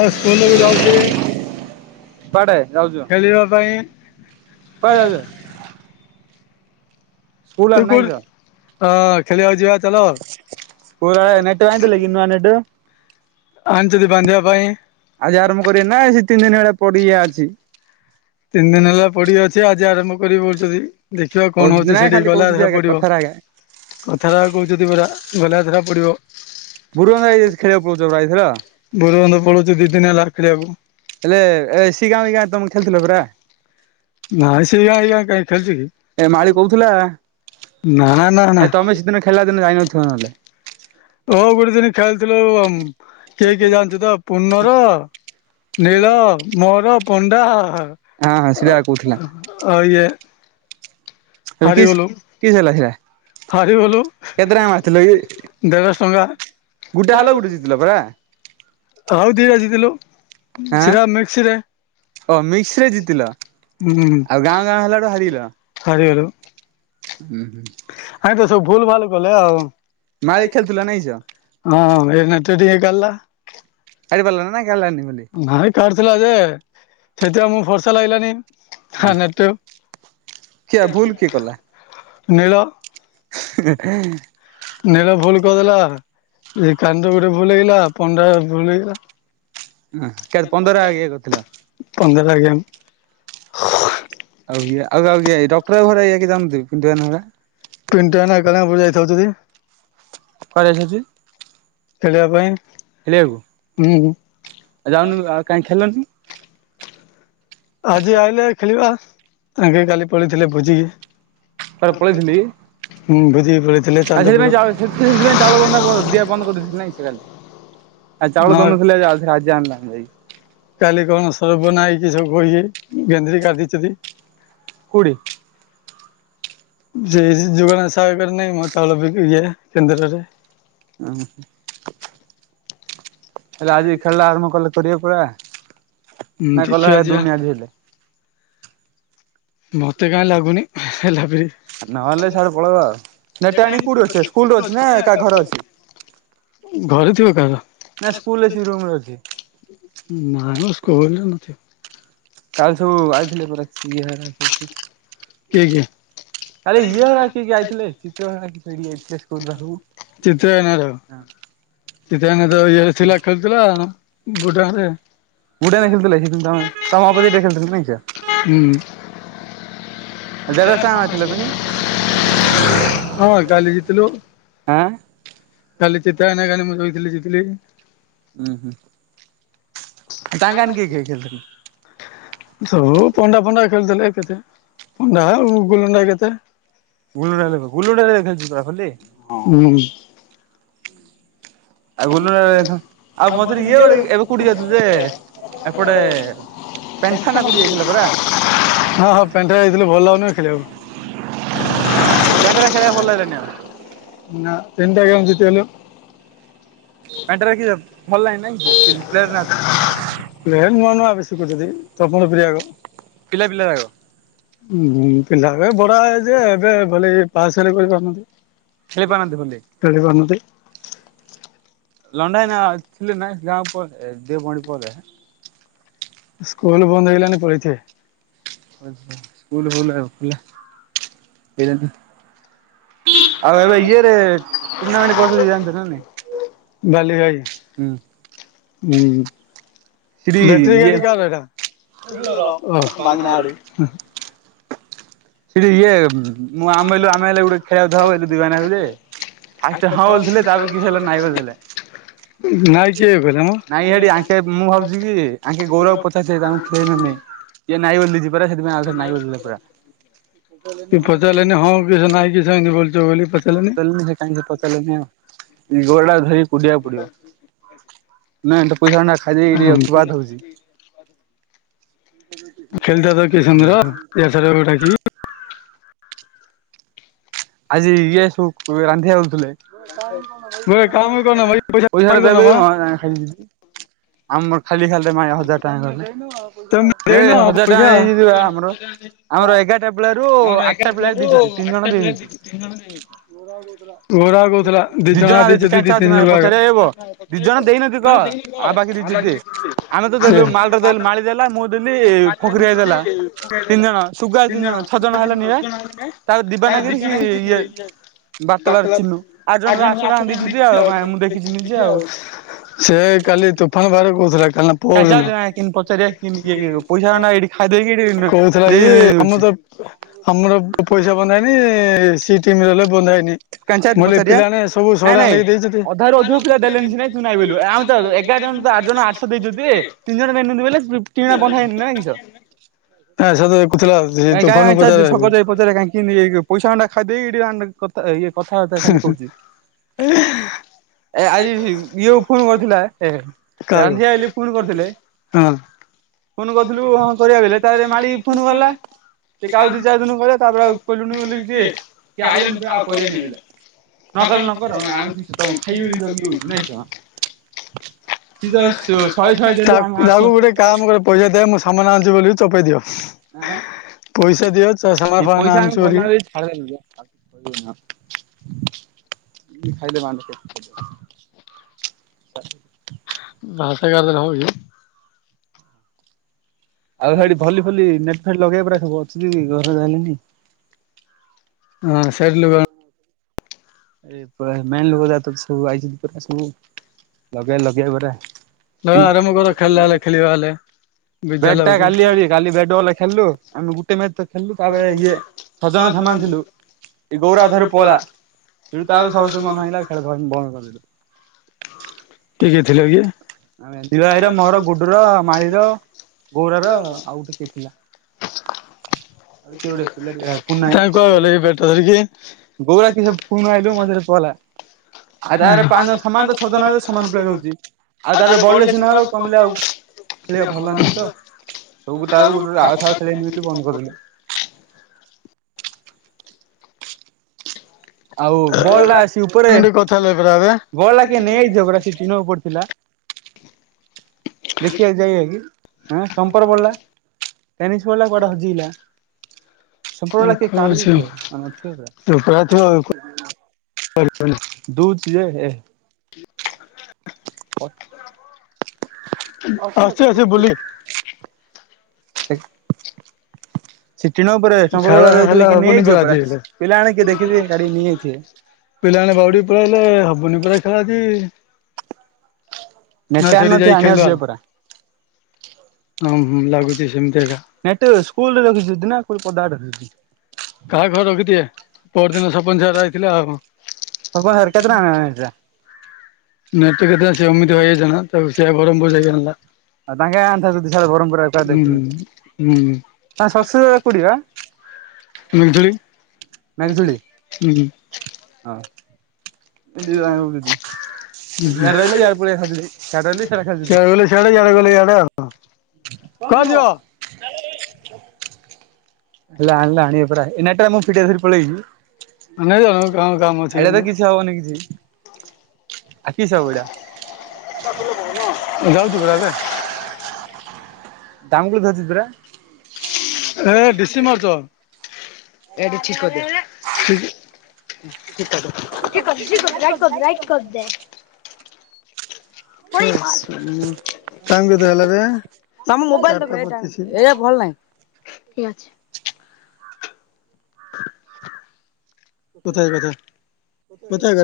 ଆ school ଯାଉଛି। କୁଆଡେ ଯାଉଛୁ ଖେଳିବା ପାଇଁ କୁଆ ଯାଉଛୁ। ସ୍କୁଲ ଆ ନାହିଁ ଯ ଅ ଖେଲି ପୁରା ନେଟ ଆଣିଥିଲେ କି ନୁଆ ନେଟ। ଆଣିଛନ୍ତି ବାନ୍ଧିବା ପାଇଁ ଆଜି ଆରମ୍ଭ କରିବା ନା ସେ ତିନି ଦିନ ହେଲା ପଡିଆ ଅଛି। ତିନି ଦିନ ହେଲା ପଡିିଆ ଅଛି ଆଜି ଆରମ୍ଭ କରିବ ଯଦି। ଦେଖିବା କଣ କହୁଛନ୍ତି ହଉଛି ନା ଖାଲି ସେଠିକି ଗଲା କହୁଛନ୍ତି ଦେଖା ଆଜ୍ଞା ପଡିବ। କଥାରେ ଆଜ୍ଞା କଥା ଟା କହୁଛନ୍ତି ପରା ଗଲା ଧରା ପଡିବ। ବୁରୁବନ୍ଧ ଭାଇ ଖେଳିବ କହୁଚ ଏଥର। ବୁରୁବନ୍ଧ ପଳୋଉଚି ଦି ଦିନ ହେଲା ଖେଳିବାକୁ। ହେଲେ ଏ ସି ଗାଁ ଗାଁ ତମକୁ ଖେଳୁଥିଲ ପରା? ନାଁ ସେଇଏ ଏଇଆ କାଇଁ ଖେଳୁଛି କି। ଏ ମାଳି କହୁଥିଲା ନା ନା ନା ଏ ତମେ ସେଦିନ ଖେଳିଲା ଦିନ ଯାଇନଥିବ ନହେଲେ। ହଉ ଗୋଟେ ଦିନ ଖେଳିଥିଲୁ ଉମ କିଏ କିଏ ଜାଣିଛ ତ ପୂନର, ନୀଳ, ମୋର, ପଣ୍ଡା ହଁ ହଁ ହା ସେଇଟା କହୁଥିଲା ଆଉ ଇଏ। କିସ୍ ହାରିଗଲୁ କିସ୍ ହେଲା ଖେଳ। ହାରିଗଲୁ କେତେଟା ମାରିଥିଲ କି। ଦେଢ଼ଶହ ଟଙ୍କା ଗୁଟେ ହାରିଲ ଗୁଟେ ଜିତିଲ ପରା। ହଉ ଦିଟା ଜିତିଲୁ ଆଁ ସେଟା ମିକ୍ସରେ। ଓ ମିକ୍ସ ରେ ଜିତିଲ ହୁଁ ଆଉ ଗାଁ ଗାଁ ହେଲାଠୁ ହାରିଲ ହାରିଗଲୁ। ହୁଁ ହୁଁ। ଆଜିତ ସବୁ ଭୁଲ ଭାଲ କଲେ ଆଉ। ମାଳି ଖେଳୁଥିଲା ନାଇଁ ଝିଅ ହଁ ଏଇନେ ତ ଟିକେ ଗାଲା। କାଢ଼ି ପାରିଲା ନା ନାଇଁ କାଢିଲାନି ବୋଲି। ଭାଇ କାଢୀଥିଲା ଯେ ସେଥିପାଇଁ ମୁଁ ଭର୍ଷା ଲାଗିଲାନି ତାନେ କିଏ ଭୁଲ କିଏ କଲା। ନୀଳ। ହେଁ। ନୀଳ ଭୁଲ କରିଦେଲା ଏ କାଣ୍ଡ ଗୋଟେ ଭୁଲ ହେଇଗଲା ପଣ୍ଡା ଭୁଲ ହେଇଗଲା। କେ ଆ ପନ୍ଦର ଇଏ କରିଥିଲ ପନ୍ଦର [inaudible] ଆଉ ଇଏ ଆଉ ଆଉ ଇଏ ଏ ଡକ୍ଟର୍ ବାବୁ ଘରେ [inaudible] ପିଣ୍ଟୁଆନା କାଳେ ଉପରକୁ ଯାଇଥିବ ଯଦି। କୁଆଡେ ଯାଉ ଥାଉଚି? ଖେଳିବା ପାଇଁ। ଖେଳିଆକୁ। ଉଁ, ହୁଁ। ଆ, ଯାଉନୁ, ଆଉ କାଇଁ ଖେଳିଲନି? ଆଜି ଆଇଲେ ଖେଳିବା। ତାଙ୍କେ କାଲି ପଳେଇଥିଲେ ଭୋଜି। କୁଆଡେ ହୁଁ, ଭୋଜିକି ପଳେଇ ଆ, ସେଥିପାଇଁ ଚାଉଳ ସେ ସେଥିପାଇଁ ଚାଉଳ ବନ୍ଦା ବନ୍ଦ ଦିଆ ବନ୍ଦ କରିଦେଇଚି ନାଇଁ ସେ କାଲି? ଆ, ଚାଉଳ ହଁ ଦଉନଥିଲେ ହେଲେ ଆଜି ଆଜି ଆଣିଲା ଯାଇ। କାଲି କଣ ସର୍ବ ନା ହେଇକି ସବୁ କହିକି ଗେନ୍ଦଢି କାଡ ଦେଇଚନ୍ତି। କୋଉଠି? ଯେ ସେ ଯୋଗାଣ ସାୟ କରିନାଇଁ ମୋ ଚାଉଳ ବିକି ଇଏ କେନ୍ଦ୍ରରେ। ଅଁ, ହଁ। ହେଲେ ଆଜି ଖେଳଟା ଆରମ୍ଭ କଲେ କରିବେ ପରା। ହୁଁ ନାଇଁ କଲା ଦେଖିବା ଯିବା ଦୁନି ଆଜି ହେଲେ। ମୋତେ କାଇଁ ଲାଗୁନି ହେଲାପରି। ଆ, ନହେଲେ ସିଆଡେ ପଳେଇବା। ନେଟ୍ ଟା ଆଣି କୋଉଠି ଅଛି, ସ୍କୁଲ୍ ରେ ଅଛି ନା କାହା ଘରେ ଅଛି? ଘରେ ଥିବ କାହାର। ନା ସ୍କୁଲ ଏସି ରୁମ ରେ ଅଛି। ହୁଁ, ନାଇଁ ମୋ ସ୍କୁଲ୍ ରେ ନଥିବ। କାଲ ସବୁ ଆାଇଥିଲେ ପରା ସିଏ ହେରା [inaudible] କିଏ କିଏ? ଆରେ ଇଏ ଆ, କିଏ କିଏ ଆଇଥିଲେ ଚିତ୍ର [unintelligible] କିସ ଇଏ ସେ ସ୍କୁଲ୍ ପାଖୁକୁ। ହଁ। ଚିତ ହେଙ୍କା ତ ଇଏ ଥିଲା ଖେଳୁଥିଲା ବୁଡା ରେ। ବୁଡାନା ଖେଳିଥିଲେ ହେଇଥାନ୍ତା ମାନେ। ତୋମ ଅପଜିଟ୍ ରେ ଖେଳିଥିଲେ ନାଇଁ [inaudible] ଉଁ। ଜେରକ୍ସ ଟା ମାରିଥିଲେ ପେଣି ହଁ କାଲି ଜିତିଲୁ। ଆଁ କାଲି ଚିତନନା କାଲି ମୁଁ ଶୋଇଥିଲି ଜିତିଲି। ଉଁ, ହୁଁ। ତାଙ୍କ କାଇଁ ଆନ କିଏ କାନଚୁ କିଏ ତୁ? ଖେଳୁଥିଲେ? ସବୁ ପଣ୍ଡା ଫଣ୍ଡା ଖେଳିଥିଲେ କେତେ। ପଣ୍ଡା ଆଉ ଗୁଲଣ୍ଡା [inaudible] କେତେ? ଗୁଲୁଣ୍ଡା ହେଲେ ଭ, ଗୁଲୁଣ୍ଡା ର ଏଇଥର ଯିବା ହୋଲି। ହୁଁ। ଆଉ ଗୁଲୁଣ୍ଡା ରେ [inaudible] ଆଉ ମଝିରେ ଇଏ ହଁ, ଗୋଟେ ଏବେ କୋଉଠି ଯାଇଥିଲୁ ଯେ ହଁ ପେଣ୍ଡରା ଏପଟେ ଯାଇଥିଲୁ ପେଣ୍ଠା ନା କୋଉଠି ଭଲ ଯାଇଥିଲେ ପରା ହଉନି ରେ ଖେଳିଆକୁ। ପେଣ୍ଠେରା ଖେଳିଆ ଭଲ ଲାଗିଲାନି ଆଉ। ନା ତିନଟା ଗେମ୍ ଜିତିଗଲୁ। ପାଣ୍ଟରା କିଏ ଯାଉଚି ଭଲ ଲାଗି ନାଇଁ [inaudible] ପ୍ଲେୟାର୍ ନାହାଁନ୍ତି। ପ୍ଲେୟାର୍ ନୂଆ ନୂଆ ଏବେ ଶିଖୁଛନ୍ତି। ତପଣ ପ୍ରିୟାର ପିଲା ପିଲା ଲାଗିବ। ଉଁ, ପିଲା ହେକା ଏ ବଡ ଆ, ହେଇଥିବେ ଏବେ ଭଲ କି ପାସ୍ ହେଲେ କରିପାରୁ ନାହାଁନ୍ତି। ଖେଳିପାରନ୍ତି ହୋଲି ଖେଳି ପାରୁ ନାହାନ୍ତି। ଲଣ୍ଡା ଭାଇନା ଥିଲେ ନା ଗାଁ ପରେ ଏ ଦିପହଣ୍ଡି ପରେ? ସ୍କୁଲ୍ ବନ୍ଦ ହେଇଗଲାଣି ପଳେଇଥିବେ। ଆଚ୍ଛା, ସ୍କୁଲ୍ ଫୁଲ୍ ଏ ଖୋଲା ହେଲାନି। ଆଉ ଏବେ ଇଏରେ ଟୁର୍ଣ୍ଣାମେଣ୍ଟ [unintelligible] ହଉଚି ଜାଣିଚ ନା ନାଇଁ? ହୁଁ। ଉଁ, ସେଠି ବେଟ୍ରି ଇଏ ଗାଡି କାହାର ଏଇଟା? ଓଃ, ହୁଁ। ସେଠି ଇଏ ମୁଁ ଆମେ ହେଲୁ ଆମେ ହେଲେ ଗୋଟେ ଖେଳିବାକୁ [unintelligible] ଫାଷ୍ଟ୍ ହଁ ବୋଲିଥିଲେ ତାପରେ କି ହେଲା ନାଇଁ ବୋଲିଦେଲେ। ନାଇଁ କିଏ କହିଲା ମ ନାଇଁ ହେଇଡି ଆଙ୍କେ ମୁଁ ଭାବୁଚି କି ଆଙ୍କେ ଗୌରବ ପତ୍ ସା ସେ ତାଙ୍କୁ ଖେଇନ ନେଇଁ ଇଏ ନାଇ ବୋଲି ଯିବାଟା ସେଥିପାଇଁ ଆଉଥରେ ନାଇ ବୋଲିଲା ପୁରା। କି ପଚାରଲନି ହଁ କି ସେ ନାଇଁ କି ସେମିତି ବୋଲଛ ବୋଲି ପଚାରଲନି। ପଚାରିଲେନି ସେ କାହିଁକି ସେ ପଚାରିଲେ ହଁ ଏଇ ଗୋଡ ଟା ଧରି କୁଡିବାକୁ ପଡିବ। ନାଇଁ ଏ ତ ପଇସାମାନା ଖାଇଦେଇ ଏଇଟି ଅ ଚୁଆଦ ହଉଚି। ଖେଳିଥାନ୍ତା କି ସମୀର ଏଆଛଡା ଗୋଟା କି? ଆଜି ଇଏ ସବୁ ରାନ୍ଧି ଆଉଥିଲେ। ଗୋଟେ କାମ କରୁନ ଭାଇ ପଇସା ଟା ମାଗିଦଉନ ଦେବେ ମ କାଣ ଖାଇନି [unintelligible] ଆମର୍ ଖାଲି ଖାଲି ରେ ମାଇଁଆ ହଜାର ଟଙ୍କା ଗଲେ ତମେ [unintelligible] ଦେଇନ ଏରେ ହଜାର ଟଙ୍କା ପଇସା ଆଣିକି ଦେ ବା ଆମର ଆମର ଏଗାରଟା ପିଲାରୁ ଆଠ୍ ଟା ପିଲା ଦେଇଚନ୍ତି ତିନିଜଣ ଦେଇନାହାନ୍ତି। ତିନଜଣ ଦେଇଚନ୍ତି। ଦି ଦି ଜଣ ଆକ ଦେଇଚି ଦେଇଛନ୍ତି କାଇଁ ଦି ଚାର ତିନି ଦିନ ମାହିଆ ଲୁଗାକ। ପଚାରିଆ ଏ ପୁଅ ଦି ଜଣ ଦେଇନହାନ୍ତି କହ ଆଉ ବାକି ଦେଇଚନ୍ତି ଆମେ ତ ଦେଲୁ ମାଲଟା ଦେଲ୍ ମାଳି ଦେଲା ମୁଁ ଥିଲି ଫକିରା ଭାଈ ଦେଲା ତିନି ଜଣ ସୁୁଗା ତିନି ଜଣ ଛଅ ଜଣ ହେଲେ ନିରା ତାର ଦିବାନାଗିରି। କିଆଁ ନାହିଁ କି କି [unintelligible] ବା ଚିନୁ ଆଉ ଜଣେ ତ ଆଠଜନ୍ ଆଠଶହ ଟଙ୍କା ଆଠଜଣ ଦେଇଛନ୍ତି ଆଉ [unintelligible] ମୁଁ ଦେଖିଛି ନିଜେ ଆଉ ସେ କାଲି ତୁଫାନ ପାଖେରେ କହୁଥିଲା କାଲି ନା ପଅରଦିନ। କିନ୍ ପଚାରିଆ କିନି କିଏ କିଏ ସବୁ ପଇସା ଆନା ଏଇଠି ଖାଇଦେଇକିରି କହୁଥିଲା କି ଆମ ତ ଦେଇଉଛି। ଆମର ପଇସା ବନ୍ଧା ହେଇନି ସେଇ ଟିମରେ ଗଲେ ବନ୍ଧାହେଇନି। କାଇଁଚାଦ୍ ପଚାରିଆ। ନାଇଁ ନାଇଁ ଦେଇଛନ୍ତି। ଅଧାରୁ ଅଧିକ ପିଲା ଦେଲେନି ସିନାଇ ତୁ ନାଇଁ ବୋଇଲୁ ଆଉ ତାହେଲେ ଏକ୍ ଜଣ ଜଣ ତ ଆଠଶହ ଦେଇଛନ୍ତି ଟି ତିନି ଜଣ ମେଇନନ୍ତି ବେଲେ ଟିଣ ବନ୍ଧା ହେଇନି ନାଇ କି ନା ସେ ତ ଦେଖୁଥିଲା ସେ ଏ ଗାଁ ତୋଫାନ ରେ ଚାଲିଚି ପଚାରିବାକୁ ଶଗଡରେ ପଚାରିଆ କାଇଁକି କିମେଇ ପଇସାମାଣ୍ଡା ଖାଇଦେଇକି ଏଇଠି [unintelligible] କଥା ଇଏ କଥା ହଉଥା ଖାଲି କହୁଚି। ଏ ଆଜି ଇଏ ଫୁନୁ କରିଥିଲା ଏ କାହାକୁ ରାନ୍ଧିଆ ହେଲେ ଫୁନ କରିଥିଲେ। ହଁ। ଫୁନୁ କରିଥିଲୁ ହଁ କରିବା ବେଲେ ତାପରେ ମାଳି ଫୁନୁ କଲା। ଟିକେ ଆଉ ଦି ଚାର ଦିନୁ କୁ କରିଆ ତାପରେ ଆ କହିଲୁନୁ ବୋଲିକୁ କିଏ ସେ ଆଇଲାନି ଯେ ଆଉ କରିଆନି ବୋଇଲା। ନକର ନକର ଆମ ଖି ଖାଇବ ତ ନାଇଁ ସିଏ ତ ଶହେ ଶହେ [inaudible] ଦେଲୁ ଆମେ ତାକୁ ଆଠଶହ ଗୋଟେ କାମ କର। ପଇସା ଦେ ମୁଁ ସାମାନ ଆଣିଛି ବୋଲି ଚପେଇ ଦିଅ। ଆଁ ପଇସା ଦିଅ ଚା ସାମାନ୍ ଫାମାନ୍ ଆଣଚି ବୋଲି। ଖାଇଲାନି କିଏ? ଖାଇଲେ ବା [unintelligible] ଭାଷା ଗାଳିଦେଲେ ହବ କି? ଆଉ ସେଠି ଭଲି ଫଲି ନେଟ୍ ଫେଟ ଲଗେଇବା ପରା ସବୁ ଅଛି ଘରେ ଝାନିଲି। ନା ନା ସାରିଲେ ବା। ଏ ପୁରା ମେନ୍ ଲୋକ ଯାକ୍ ତ ସବୁ ଆଇଛନ୍ତି ପୁରରା ସବୁ ଲଗେଇବା ଲଗେଇବା ପରା। ଉ ବ୍ୟାଟ ଟା କାଲି ଆଣଲି। କାଲି ବ୍ୟାଟ ବଲ୍ ଖେଳିଲୁ ଆମେ ଗୁଟେ ମଚ ଖେଳିଲୁ ତାପରେ ଇଏ ଜଣେ ସମାନ ଥିଲୁ ଏ ଗୌରା ଅଧାରୁ ପଳେଲା। ତେଣୁ ତାପରେ ସମସ୍ତିଙ୍କ ମନ ହେଇଲା ଖେଳ ଫେଳ ବନ୍ଦ କରିଦେଲୁ। ଆ ଦିବା ଭାଈର ମୋର ଗୁଡୁର ମାଳିର ଗୌରାର ଆଉ ଗୋଟେ କିଏ ଥିଲା। ହ ଆଉ [inaudible] କିଏ ଗୋଟେ ପିଲାଟେ ପୁନା ଭାଇ କାଇଁ କୁଆଡେ ଗଲେ ଏ ବ୍ୟାଟ ଧରିକି? ଗୌରା କିସ ଫୁଣି ଆଇଲୁ ମଝିରେ ପଳା ଆଉ ତାପରେ ପାଞ୍ଚ ଜଣ ସମାନ ତ ଛଅ ଜଣ ହେଲେ ସମାନ ପ୍ଲେୟର ହୁଁ। ହଉଛି। ଆଉ ତାପରେ ତାହେଲେ ରେ ବଳିଲେ ବଢିଲେ [unintelligible] ତୁ ସିନା ହବ ଚାଲଲୁ କମିଲେ ଗୋଟେ ଆଉ ଖେଳିବା ଭଲ ନୁହେଁ ତ ସବୁ ତାପରେ ଗୋଟେ ଗୋଟେ ଆଉ ଦାମ୍ [unintelligible] ଥରେ କଣ ଖେଳିବେନି ବୋଲି ବନ୍ଦ କରିବୁ? କରିଦେଲୁ। ଆଉ ବଲ ଆସି ଉପରେ ମିନିଟ କଥା ହେଲେ ପରା ଏବେ ବଲ୍ ଟା କିଏ ନେଇକିରି ପା ସେ ଚିହ୍ନ ଉପରେ ଥିଲା। ଆଉ ବଲ ଆସି ଉପରେ ବଲ୍ ଟା କିଏ ନେଇକିଯିବ ପା ସେ ଚିହ୍ନ ଉପରେ ଥିଲା। ହଁ ଷ୍ଟମ୍ପର ବଲ୍ ଟା ଟେନିସି ବଲ୍ ଟା କୁଆଡେ ହଜିଗଲା। [unintelligible] ଦୁ ଯିଏ ଅଛି ଅଛି ବୁଲି ସେ ଟିଣ ଉପରେ ଶଙ୍କର ଖେଳ ବଳ ରହିଥିଲା ହେଲା କିଏ ହବନି ନେଇଯାଇଛ ପରା ଆଜି ପ୍ରାୟ? ହେଲେ ପିଲା ଆଣି କିଏ ଦେଖିଥିବେ କାଡି ନେଇଯାଇଥିବେ। ପିଲାମାନେ ଗଡି ପଳେଇଆଇଲେ ହବୁନି ପର ଖେଳ ଅଛି ନେଟ୍ ନା ଟେ ସେଠି ଆଣିନଥିବେ ଯାଇି ଖେଳି ଆଣିବାକୁ ଦବା, ଯିବେ ପରା। ହୁଁ ହୁଁ ଲାଗୁଛି ସେମିତି ଏକା। ନେଟ ସ୍କୁଲ ରେ ରଖିଛନ୍ତି ନା କୋଉ ଟି ପଦା ଆଡ଼େ ରଖିଚି କାହା ଘର ରଖିଦିଏ ପରଦିନ ସରପଞ୍ଚ ରା ଯାଇଥିଲେ ସପନ ସାର୍ କେତେ ଟଙ୍କା ଆଉ। ନେଲା ନେଟ୍ ଟା ନେଟ୍ ପ୍ରୋବେ ସିଏ ମୁଁ ଯାଇଥିଲୁ ତାକୁ ସେ ବରଂପୁର୍ ଯାଇନହେଲା। ଆଉ ତାଙ୍କେ ଆଣିଥାନ୍ତେ ଯଦି ସାର୍ ବ୍ରହ୍ମପୁରରେ ଦେଖିକି। ହୁଁ ତାଙ୍କ ଶ୍ୱଶୁର କୋଉଠି ବା ହୁଁ। [unintelligible] ହୁଁ। ହଁ। ଦି ଭାଇ ଙ୍କ ବୁଜି। ଇଆଡେ ରହିଲେ ଇଆଡେ ପଳେଇ ଆଉଛନ୍ତି, ସିଆଡେ ରହିଲେ ସିଆଡେ ଖାଉଛନ୍ତି। ଗଲେ ସିଆଡେ କୁଆଡେ ଇଆଡେ ଗଲେ ଇଆଡେ ଆଉ ଯିବ? [inaudible] ହେଲା ଆଣିିବେ ପରା ଏ ନେଟ ଟା ମୁଁ ଫିଟେଇ ଧରି ପଳେଆଇଛି। ନାଇଁ ଯାଉନୁ କାମ କାମ ଅଛି ଏଇଟା ଆମର ତ କିଛି ହବନି କିଛି ଆଉ କି ସ ହବ ଏଇଟା। ଯାଉଛୁ ପରା ଏବେ। ଦାମୁକୋଳି ଧରିଛି ପରା। [unintelligible] ଠିକ୍ କଥା। ଟାଇମ୍ କେତେ ହେଲା ବେ? ରାଷ୍ଟ୍ରପତି ସେ। ପ୍ରୀ ଅଛି।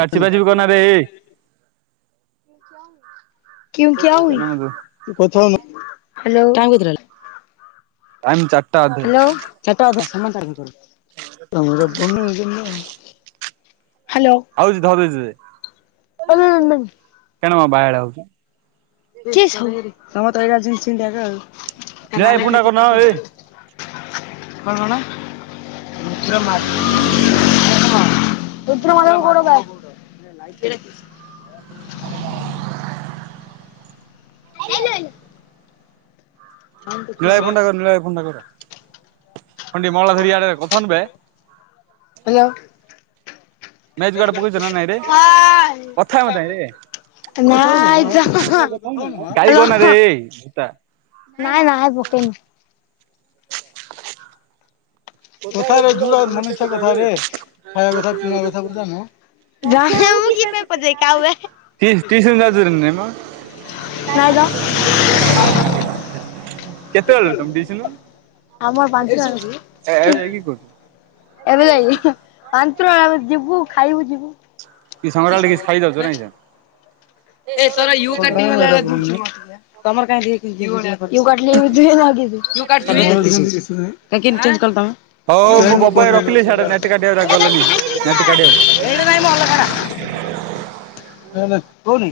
କାଛି ବାଛି କି କରନାରେ। ଟାଇମ୍ କେତିଟା ହେଲା। ଟାଇମ୍ ଚାରିଟା ଅ ହ୍ୟାଲୋ। ଆଉ ଚି ଧରୁଛି ଯେ କେଣ ବାୟଳା ହୋଉଚୁ। [unintelligible] [unintelligible] କଣ। [inaudible] [unintelligible] [unintelligible] [unintelligible] ହ୍ୟାଲୋ। [unintelligible] ଗାଈ ଗନାରେ ଏତା। କଣ। କଥାରେ ଯୋଉଟା ମନେ ଇଚ୍ଛା କଥାରେ ଖାଇବା କଥା ପିଇବା କଥା ବୁଝାନ। [unintelligible] ଜଣେ ମୁଁ କି ପାଇଁ ପଚାରି କାଉ ଟି ଟୁସନ୍ ଯାଉଚ ନା ନାଇଁ ମ? ନାଇଁ ତ [inaudible] କେତେବେଳ ତମେ ଟିସୁନ ଆମର ପାଞ୍ଚ ଏବେ କି କହୁଛୁ? ଏବେ ଯାଇ କି ଜାଣିଛ ନା ଆମେ ଯିବୁ ଖାଇବୁ ଯିବୁ। କି [unintelligible] ଖାଇ ଦଉଛ ନାଇଁ କିଶ। [inaudible] ତମର କାଇ ଦେଖଉ କାଟଲେନ [unintelligible] କେମିତି ଚେଚ କଲ ତମେ [unintelligible] ହଉ ମୁଁ ଏଇଟା ବବାଇ ରଖିଲି ସିଆଡ଼େ ନେଟ୍ କାଟିବାକୁ ଗଲେନି ନେଟ୍ କାଟିବାକୁ ନାଇଁ ମୁଁ ଅଲଗ ନା ନେ ନେ ହେଉନି।